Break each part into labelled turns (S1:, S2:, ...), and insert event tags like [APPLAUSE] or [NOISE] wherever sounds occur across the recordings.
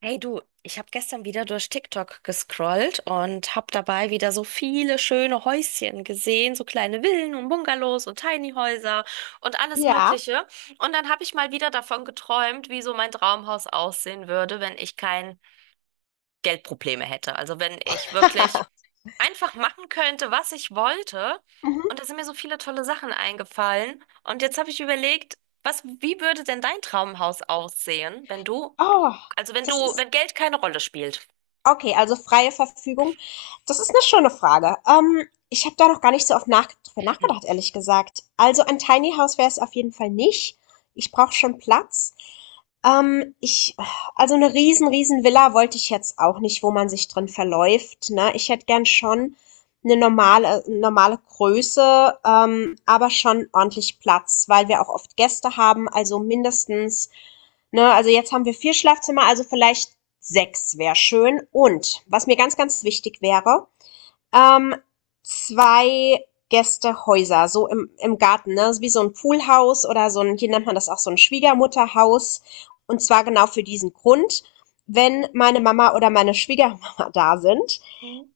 S1: Hey du, ich habe gestern wieder durch TikTok gescrollt und habe dabei wieder so viele schöne Häuschen gesehen, so kleine Villen und Bungalows und Tiny Häuser und alles
S2: Ja.
S1: Mögliche. Und dann habe ich mal wieder davon geträumt, wie so mein Traumhaus aussehen würde, wenn ich kein Geldprobleme hätte. Also wenn ich wirklich
S2: [LAUGHS]
S1: einfach machen könnte, was ich wollte. Und
S2: Mhm.
S1: da sind mir so viele tolle Sachen eingefallen. Und jetzt habe ich überlegt, was, wie würde denn dein Traumhaus aussehen, wenn du
S2: Oh,
S1: also
S2: das ist
S1: wenn Geld keine Rolle spielt.
S2: okay, also freie Verfügung. Das ist eine schöne Frage. Ich habe da noch gar nicht so oft nach drüber nachgedacht, ehrlich gesagt. Also, ein Tiny House wäre es auf jeden Fall nicht. Ich brauche schon Platz. Ich also, eine riesen, riesen Villa wollte ich jetzt auch nicht, wo man sich drin verläuft, ne? Ich hätte gern schon eine normale Größe, aber schon ordentlich Platz, weil wir auch oft Gäste haben, also mindestens, ne, also jetzt haben wir 4 Schlafzimmer, also vielleicht sechs wäre schön. Und was mir ganz, ganz wichtig wäre, ähm, zwei Gästehäuser, so im Garten, ne? Wie so ein Poolhaus oder so ein, hier nennt man das auch so ein Schwiegermutterhaus. Und zwar genau für diesen Grund, wenn meine Mama oder meine Schwiegermama [LAUGHS] da sind,
S1: Hm.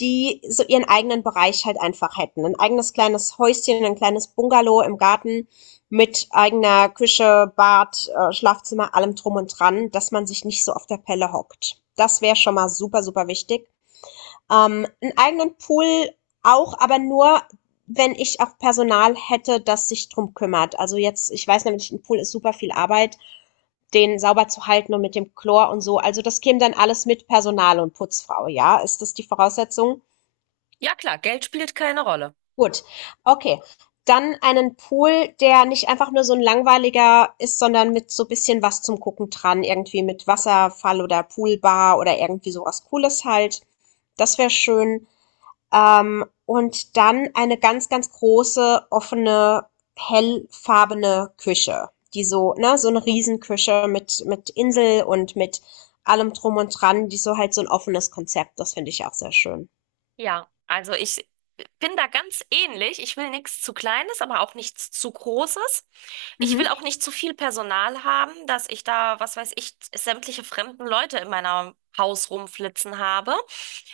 S2: die so ihren eigenen Bereich halt einfach hätten. Ein eigenes kleines Häuschen, ein kleines Bungalow im Garten mit eigener Küche, Bad, Schlafzimmer, allem drum und dran, dass man sich nicht so auf der Pelle hockt. Das wäre schon mal super, super wichtig. Einen eigenen Pool auch, aber nur, wenn ich auch Personal hätte, das sich drum kümmert. Also jetzt, ich weiß nämlich, ein Pool ist super viel Arbeit, den sauber zu halten und mit dem Chlor und so. Also das käme dann alles mit Personal und Putzfrau, ja? Ist das die Voraussetzung?
S1: Ja klar, Geld spielt keine Rolle.
S2: Gut, okay. Dann einen Pool, der nicht einfach nur so ein langweiliger ist, sondern mit so ein bisschen was zum Gucken dran, irgendwie mit Wasserfall oder Poolbar oder irgendwie so was Cooles halt. Das wäre schön. Und dann eine ganz, ganz große, offene, hellfarbene Küche, die so eine Riesenküche mit Insel und mit allem Drum und Dran, die so halt so ein offenes Konzept, das finde ich auch sehr schön.
S1: Ja, also ich bin da ganz ähnlich. Ich will nichts zu Kleines, aber auch nichts zu Großes. Ich will
S2: Mhm,
S1: auch nicht zu viel Personal haben, dass ich da, was weiß ich, sämtliche fremden Leute in meinem Haus rumflitzen habe.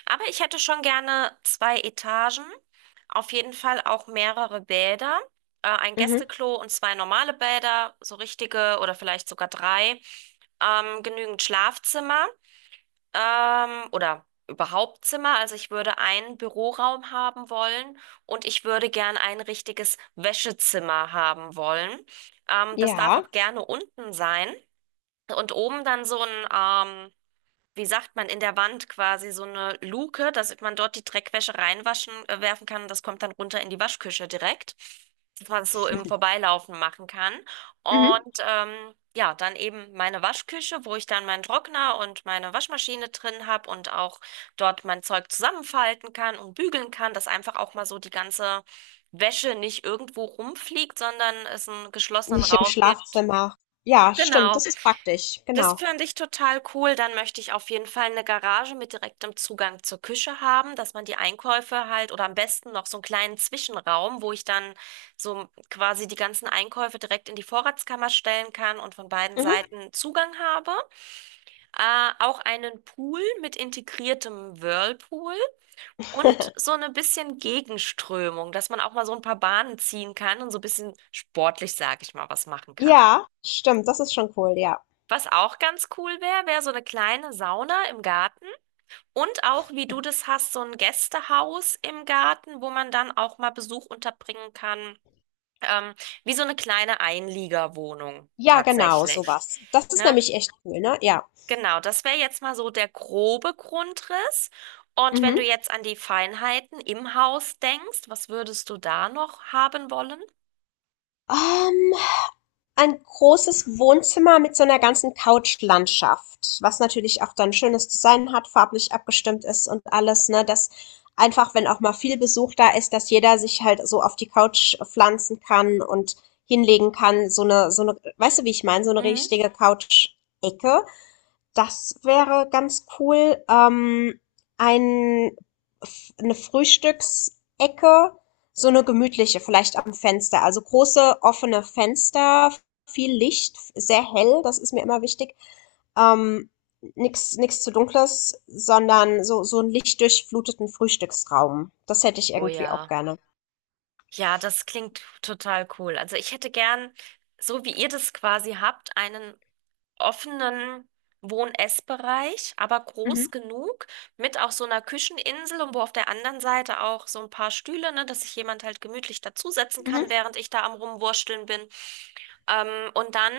S1: Aber ich hätte schon gerne zwei Etagen, auf jeden Fall auch mehrere Bäder, ein
S2: mhm,
S1: Gästeklo und zwei normale Bäder, so richtige oder vielleicht sogar drei, genügend Schlafzimmer. Oder überhaupt Zimmer. Also ich würde einen Büroraum haben wollen und ich würde gern ein richtiges Wäschezimmer haben wollen. Das darf
S2: ja.
S1: auch gerne unten sein und oben dann so ein ähm, wie sagt man, in der Wand quasi so eine Luke, dass man dort die Dreckwäsche reinwaschen, werfen kann und das kommt dann runter in die Waschküche direkt, dass man es so im Vorbeilaufen machen kann.
S2: Mhm.
S1: Und ja, dann eben meine Waschküche, wo ich dann meinen Trockner und meine Waschmaschine drin habe und auch dort mein Zeug zusammenfalten kann und bügeln kann, dass einfach auch mal so die ganze Wäsche nicht irgendwo rumfliegt, sondern es einen geschlossenen
S2: Nicht im
S1: Raum gibt.
S2: Schlafzimmer. Ja, stimmt,
S1: Genau.
S2: das ist praktisch,
S1: Das
S2: genau.
S1: fand ich total cool. Dann möchte ich auf jeden Fall eine Garage mit direktem Zugang zur Küche haben, dass man die Einkäufe halt oder am besten noch so einen kleinen Zwischenraum, wo ich dann so quasi die ganzen Einkäufe direkt in die Vorratskammer stellen kann und von beiden
S2: Mhm.
S1: Seiten Zugang habe. Auch einen Pool mit integriertem Whirlpool und
S2: [LAUGHS]
S1: so eine bisschen Gegenströmung, dass man auch mal so ein paar Bahnen ziehen kann und so ein bisschen sportlich, sag ich mal, was machen kann.
S2: Ja, stimmt, das ist schon cool, ja.
S1: Was auch ganz cool wäre, wäre so eine kleine Sauna im Garten und auch, wie du das hast, so ein Gästehaus im Garten, wo man dann auch mal Besuch unterbringen kann. Ähm, wie so eine kleine Einliegerwohnung
S2: Ja, genau,
S1: tatsächlich.
S2: sowas. Das ist
S1: Ne?
S2: nämlich echt cool, ne? Ja.
S1: Genau, das wäre jetzt mal so der grobe Grundriss. Und wenn du
S2: Mhm.
S1: jetzt an die Feinheiten im Haus denkst, was würdest du da noch haben wollen?
S2: Ähm, ein großes Wohnzimmer mit so einer ganzen Couchlandschaft, was natürlich auch dann schönes Design hat, farblich abgestimmt ist und alles, ne, dass einfach, wenn auch mal viel Besuch da ist, dass jeder sich halt so auf die Couch pflanzen kann und hinlegen kann. So eine weißt du, wie ich meine? So eine
S1: Mhm.
S2: richtige Couch-Ecke. Das wäre ganz cool. Ein, eine Frühstücksecke, so eine gemütliche, vielleicht am Fenster. Also große offene Fenster, viel Licht, sehr hell, das ist mir immer wichtig. Ähm, nix zu dunkles, sondern so einen lichtdurchfluteten Frühstücksraum. Das hätte ich
S1: Oh
S2: irgendwie auch
S1: ja.
S2: gerne.
S1: Ja, das klingt total cool. Also ich hätte gern, so wie ihr das quasi habt, einen offenen Wohn-Ess-Bereich, aber
S2: Mhm,
S1: groß genug, mit auch so einer Kücheninsel und wo auf der anderen Seite auch so ein paar Stühle, ne, dass sich jemand halt gemütlich dazusetzen
S2: mhm.
S1: kann, während ich da am Rumwursteln bin. Ähm, und dann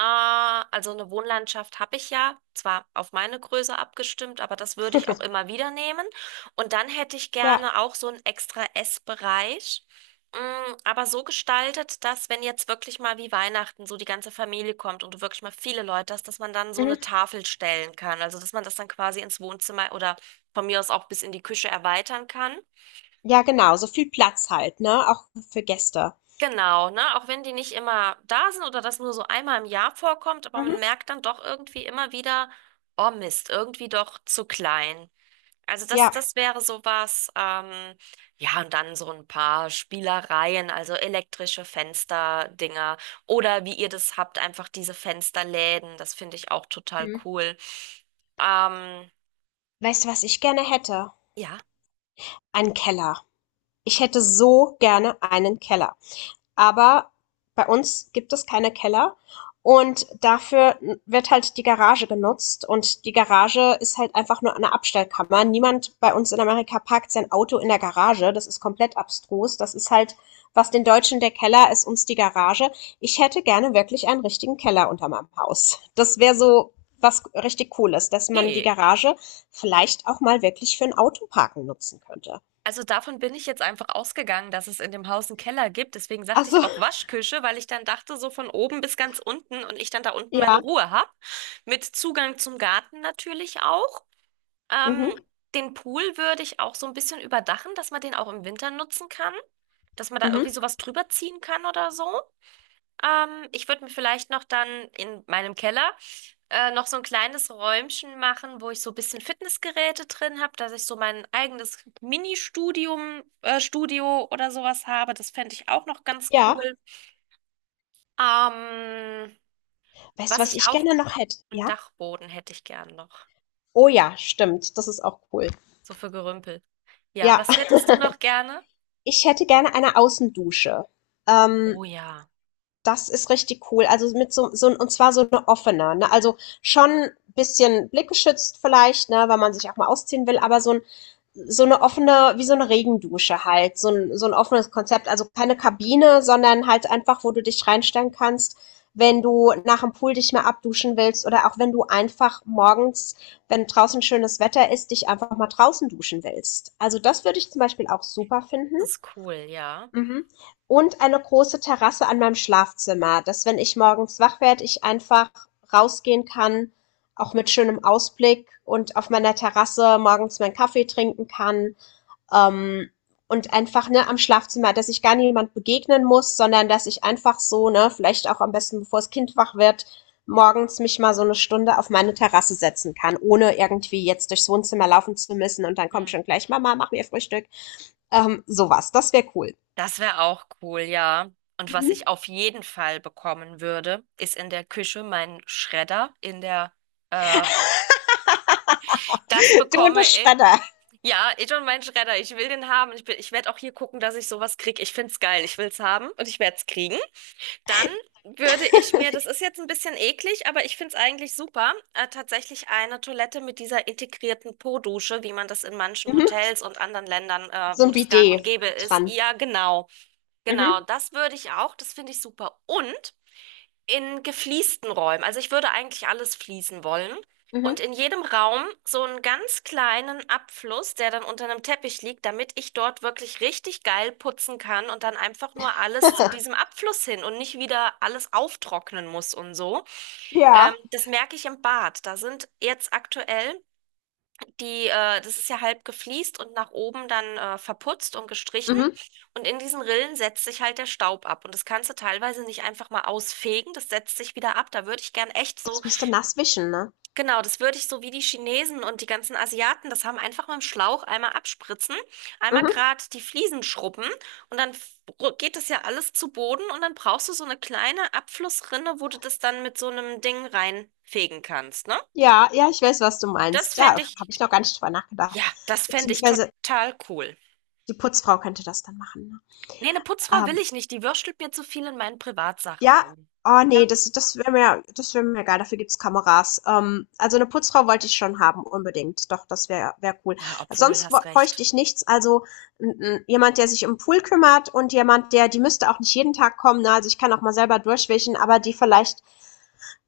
S1: also eine Wohnlandschaft habe ich ja, zwar auf meine Größe abgestimmt, aber das würde ich auch immer wieder nehmen. Und dann hätte ich
S2: Ja,
S1: gerne auch so einen extra Essbereich, aber so gestaltet, dass wenn jetzt wirklich mal wie Weihnachten so die ganze Familie kommt und du wirklich mal viele Leute hast, dass man dann so eine
S2: mhm.
S1: Tafel stellen kann. Also dass man das dann quasi ins Wohnzimmer oder von mir aus auch bis in die Küche erweitern kann.
S2: Ja, genau, so viel Platz halt, ne? Auch für Gäste.
S1: Genau, ne? Auch wenn die nicht immer da sind oder das nur so einmal im Jahr vorkommt, aber man
S2: Mhm.
S1: merkt dann doch irgendwie immer wieder, oh Mist, irgendwie doch zu klein. Also das,
S2: Ja.
S1: das wäre sowas, ja, und dann so ein paar Spielereien, also elektrische Fensterdinger oder wie ihr das habt, einfach diese Fensterläden, das finde ich auch total
S2: Mhm.
S1: cool. Ähm,
S2: Weißt du, was ich gerne hätte?
S1: ja.
S2: Einen Keller. Ich hätte so gerne einen Keller. Aber bei uns gibt es keine Keller und dafür wird halt die Garage genutzt und die Garage ist halt einfach nur eine Abstellkammer. Niemand bei uns in Amerika parkt sein Auto in der Garage. Das ist komplett abstrus. Das ist halt, was den Deutschen der Keller ist, uns die Garage. Ich hätte gerne wirklich einen richtigen Keller unter meinem Haus. Das wäre so was richtig Cooles, dass man die
S1: Okay,
S2: Garage vielleicht auch mal wirklich für ein Autoparken nutzen könnte.
S1: also davon bin ich jetzt einfach ausgegangen, dass es in dem Haus einen Keller gibt. Deswegen sagte
S2: Also,
S1: ich auch Waschküche, weil ich dann dachte, so von oben bis ganz unten und ich dann da unten meine
S2: ja,
S1: Ruhe habe. Mit Zugang zum Garten natürlich auch.
S2: mhm,
S1: Ähm, den Pool würde ich auch so ein bisschen überdachen, dass man den auch im Winter nutzen kann. Dass man da
S2: mhm,
S1: irgendwie sowas drüber ziehen kann oder so. Ich würde mir vielleicht noch dann in meinem Keller noch so ein kleines Räumchen machen, wo ich so ein bisschen Fitnessgeräte drin habe, dass ich so mein eigenes Mini-Studium, Studio oder sowas habe. Das fände ich auch noch ganz
S2: ja.
S1: cool. Ähm,
S2: Weißt du,
S1: was
S2: was
S1: ich
S2: ich
S1: auch,
S2: gerne noch hätte?
S1: einen
S2: Ja?
S1: Dachboden hätte ich gern noch.
S2: Oh ja, stimmt. Das ist auch cool.
S1: So für Gerümpel. Ja,
S2: Ja.
S1: was hättest du noch
S2: [LAUGHS]
S1: gerne?
S2: Ich hätte gerne eine Außendusche. Ähm,
S1: Oh ja,
S2: Das ist richtig cool. Also mit so, so und zwar so eine offene, ne? Also schon ein bisschen blickgeschützt vielleicht, ne, weil man sich auch mal ausziehen will, aber so eine offene, wie so eine Regendusche halt, so ein offenes Konzept. Also keine Kabine, sondern halt einfach, wo du dich reinstellen kannst, wenn du nach dem Pool dich mal abduschen willst oder auch wenn du einfach morgens, wenn draußen schönes Wetter ist, dich einfach mal draußen duschen willst. Also das würde ich zum Beispiel auch super finden.
S1: das ist cool, ja.
S2: Mhm. Und eine große Terrasse an meinem Schlafzimmer, dass wenn ich morgens wach werde, ich einfach rausgehen kann, auch mit schönem Ausblick und auf meiner Terrasse morgens meinen Kaffee trinken kann, ähm, und einfach, ne, am Schlafzimmer, dass ich gar niemand begegnen muss, sondern dass ich einfach so, ne, vielleicht auch am besten, bevor das Kind wach wird, morgens mich mal so eine Stunde auf meine Terrasse setzen kann, ohne irgendwie jetzt durchs Wohnzimmer laufen zu müssen und dann kommt schon gleich Mama, mach mir Frühstück. Sowas, das wäre cool.
S1: Das wäre auch cool, ja. Und was
S2: Mhm.
S1: ich auf jeden Fall bekommen würde, ist in der Küche mein Schredder. Äh, das
S2: [LAUGHS] Du und
S1: bekomme
S2: der
S1: ich.
S2: Schredder.
S1: Ja, ich und mein Schredder. Ich will den haben. Ich werde auch hier gucken, dass ich sowas kriege. Ich find's geil. Ich will's haben und ich werde es kriegen. Dann würde ich mir, das ist jetzt ein bisschen eklig, aber ich find's eigentlich super, tatsächlich eine Toilette mit dieser integrierten Po-Dusche, wie man das in manchen
S2: Mhm.
S1: Hotels und anderen Ländern,
S2: So
S1: wo
S2: ein
S1: das gang und
S2: Bidet
S1: gäbe ist.
S2: dran.
S1: Ja, genau. Genau,
S2: Mhm.
S1: das würde ich auch. Das finde ich super. Und in gefliesten Räumen. Also ich würde eigentlich alles fließen wollen. Und
S2: Mhm.
S1: in jedem Raum so einen ganz kleinen Abfluss, der dann unter einem Teppich liegt, damit ich dort wirklich richtig geil putzen kann und dann einfach nur alles zu diesem Abfluss hin und nicht wieder alles auftrocknen muss und so. Ähm,
S2: Ja.
S1: das merke ich im Bad. Da sind jetzt aktuell das ist ja halb gefliest und nach oben dann verputzt und gestrichen.
S2: Mhm.
S1: Und in diesen Rillen setzt sich halt der Staub ab. Und das kannst du teilweise nicht einfach mal ausfegen. Das setzt sich wieder ab. Da würde ich gern echt so,
S2: Das müsste nass wischen, ne?
S1: genau, das würde ich so wie die Chinesen und die ganzen Asiaten, das haben einfach mit dem Schlauch einmal abspritzen, einmal
S2: Mhm.
S1: gerade die Fliesen schrubben und dann geht das ja alles zu Boden und dann brauchst du so eine kleine Abflussrinne, wo du das dann mit so einem Ding reinfegen kannst, ne?
S2: Ja, ja, ich weiß, was du
S1: Das
S2: meinst. Da
S1: fände ich,
S2: habe ich noch gar nicht drüber nachgedacht.
S1: ja, das fände ich
S2: Beziehungsweise
S1: total cool.
S2: die Putzfrau könnte das dann machen, ne?
S1: Nee, eine Putzfrau will
S2: Ähm,
S1: ich nicht. Die würstelt mir zu viel in meinen Privatsachen
S2: ja,
S1: rum.
S2: oh nee,
S1: Ja.
S2: das wäre mir egal, dafür gibt's Kameras. Also eine Putzfrau wollte ich schon haben, unbedingt. Doch, das wäre cool.
S1: Ja, obwohl,
S2: Sonst wo
S1: hast
S2: bräuchte
S1: recht.
S2: ich nichts, also 'n jemand, der sich um Pool kümmert und jemand, der die müsste auch nicht jeden Tag kommen, ne? Also, ich kann auch mal selber durchwischen, aber die vielleicht,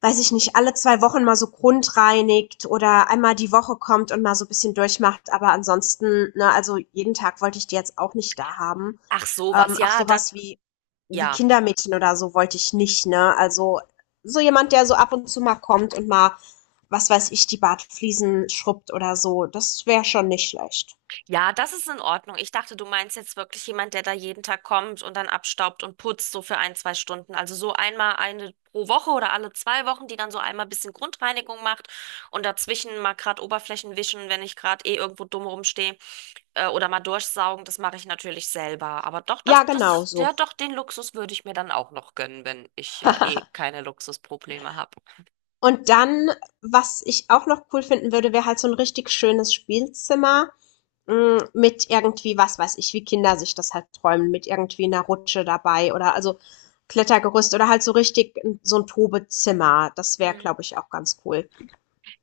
S2: weiß ich nicht, alle 2 Wochen mal so grundreinigt oder einmal die Woche kommt und mal so ein bisschen durchmacht. Aber ansonsten, ne, also jeden Tag wollte ich die jetzt auch nicht da haben.
S1: Ach, sowas.
S2: Auch
S1: Ja, da,
S2: sowas wie,
S1: ja.
S2: Kindermädchen oder so wollte ich nicht, ne? Also so jemand, der so ab und zu mal kommt und mal, was weiß ich, die Bartfliesen schrubbt oder so, das wäre schon nicht schlecht.
S1: Ja, das ist in Ordnung. Ich dachte, du meinst jetzt wirklich jemand, der da jeden Tag kommt und dann abstaubt und putzt, so für ein, zwei Stunden. Also so einmal eine pro Woche oder alle zwei Wochen, die dann so einmal ein bisschen Grundreinigung macht und dazwischen mal gerade Oberflächen wischen, wenn ich gerade eh irgendwo dumm rumstehe. Oder mal durchsaugen, das mache ich natürlich selber. Aber doch,
S2: Ja, genau so.
S1: ja, doch, den Luxus würde ich mir dann auch noch gönnen, wenn ich ja eh
S2: [LAUGHS]
S1: keine Luxusprobleme habe.
S2: Und dann, was ich auch noch cool finden würde, wäre halt so ein richtig schönes Spielzimmer. Hm, mit irgendwie, was weiß ich, wie Kinder sich das halt träumen, mit irgendwie einer Rutsche dabei oder also Klettergerüst oder halt so richtig so ein Tobezimmer. Das wäre,
S1: Hm.
S2: glaube ich, auch ganz cool.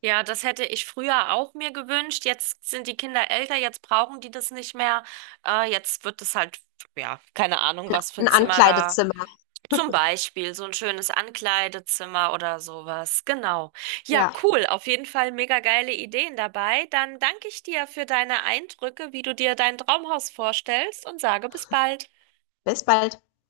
S1: Ja, das hätte ich früher auch mir gewünscht. Jetzt sind die Kinder älter, jetzt brauchen die das nicht mehr. Jetzt wird es halt, ja, keine Ahnung, was für
S2: ein 'n
S1: ein Zimmer da.
S2: Ankleidezimmer.
S1: Zum Beispiel so ein schönes Ankleidezimmer oder sowas. Genau. Ja,
S2: Ja.
S1: cool. Auf jeden Fall mega geile Ideen dabei. Dann danke ich dir für deine Eindrücke, wie du dir dein Traumhaus vorstellst und sage bis bald.
S2: Bis bald.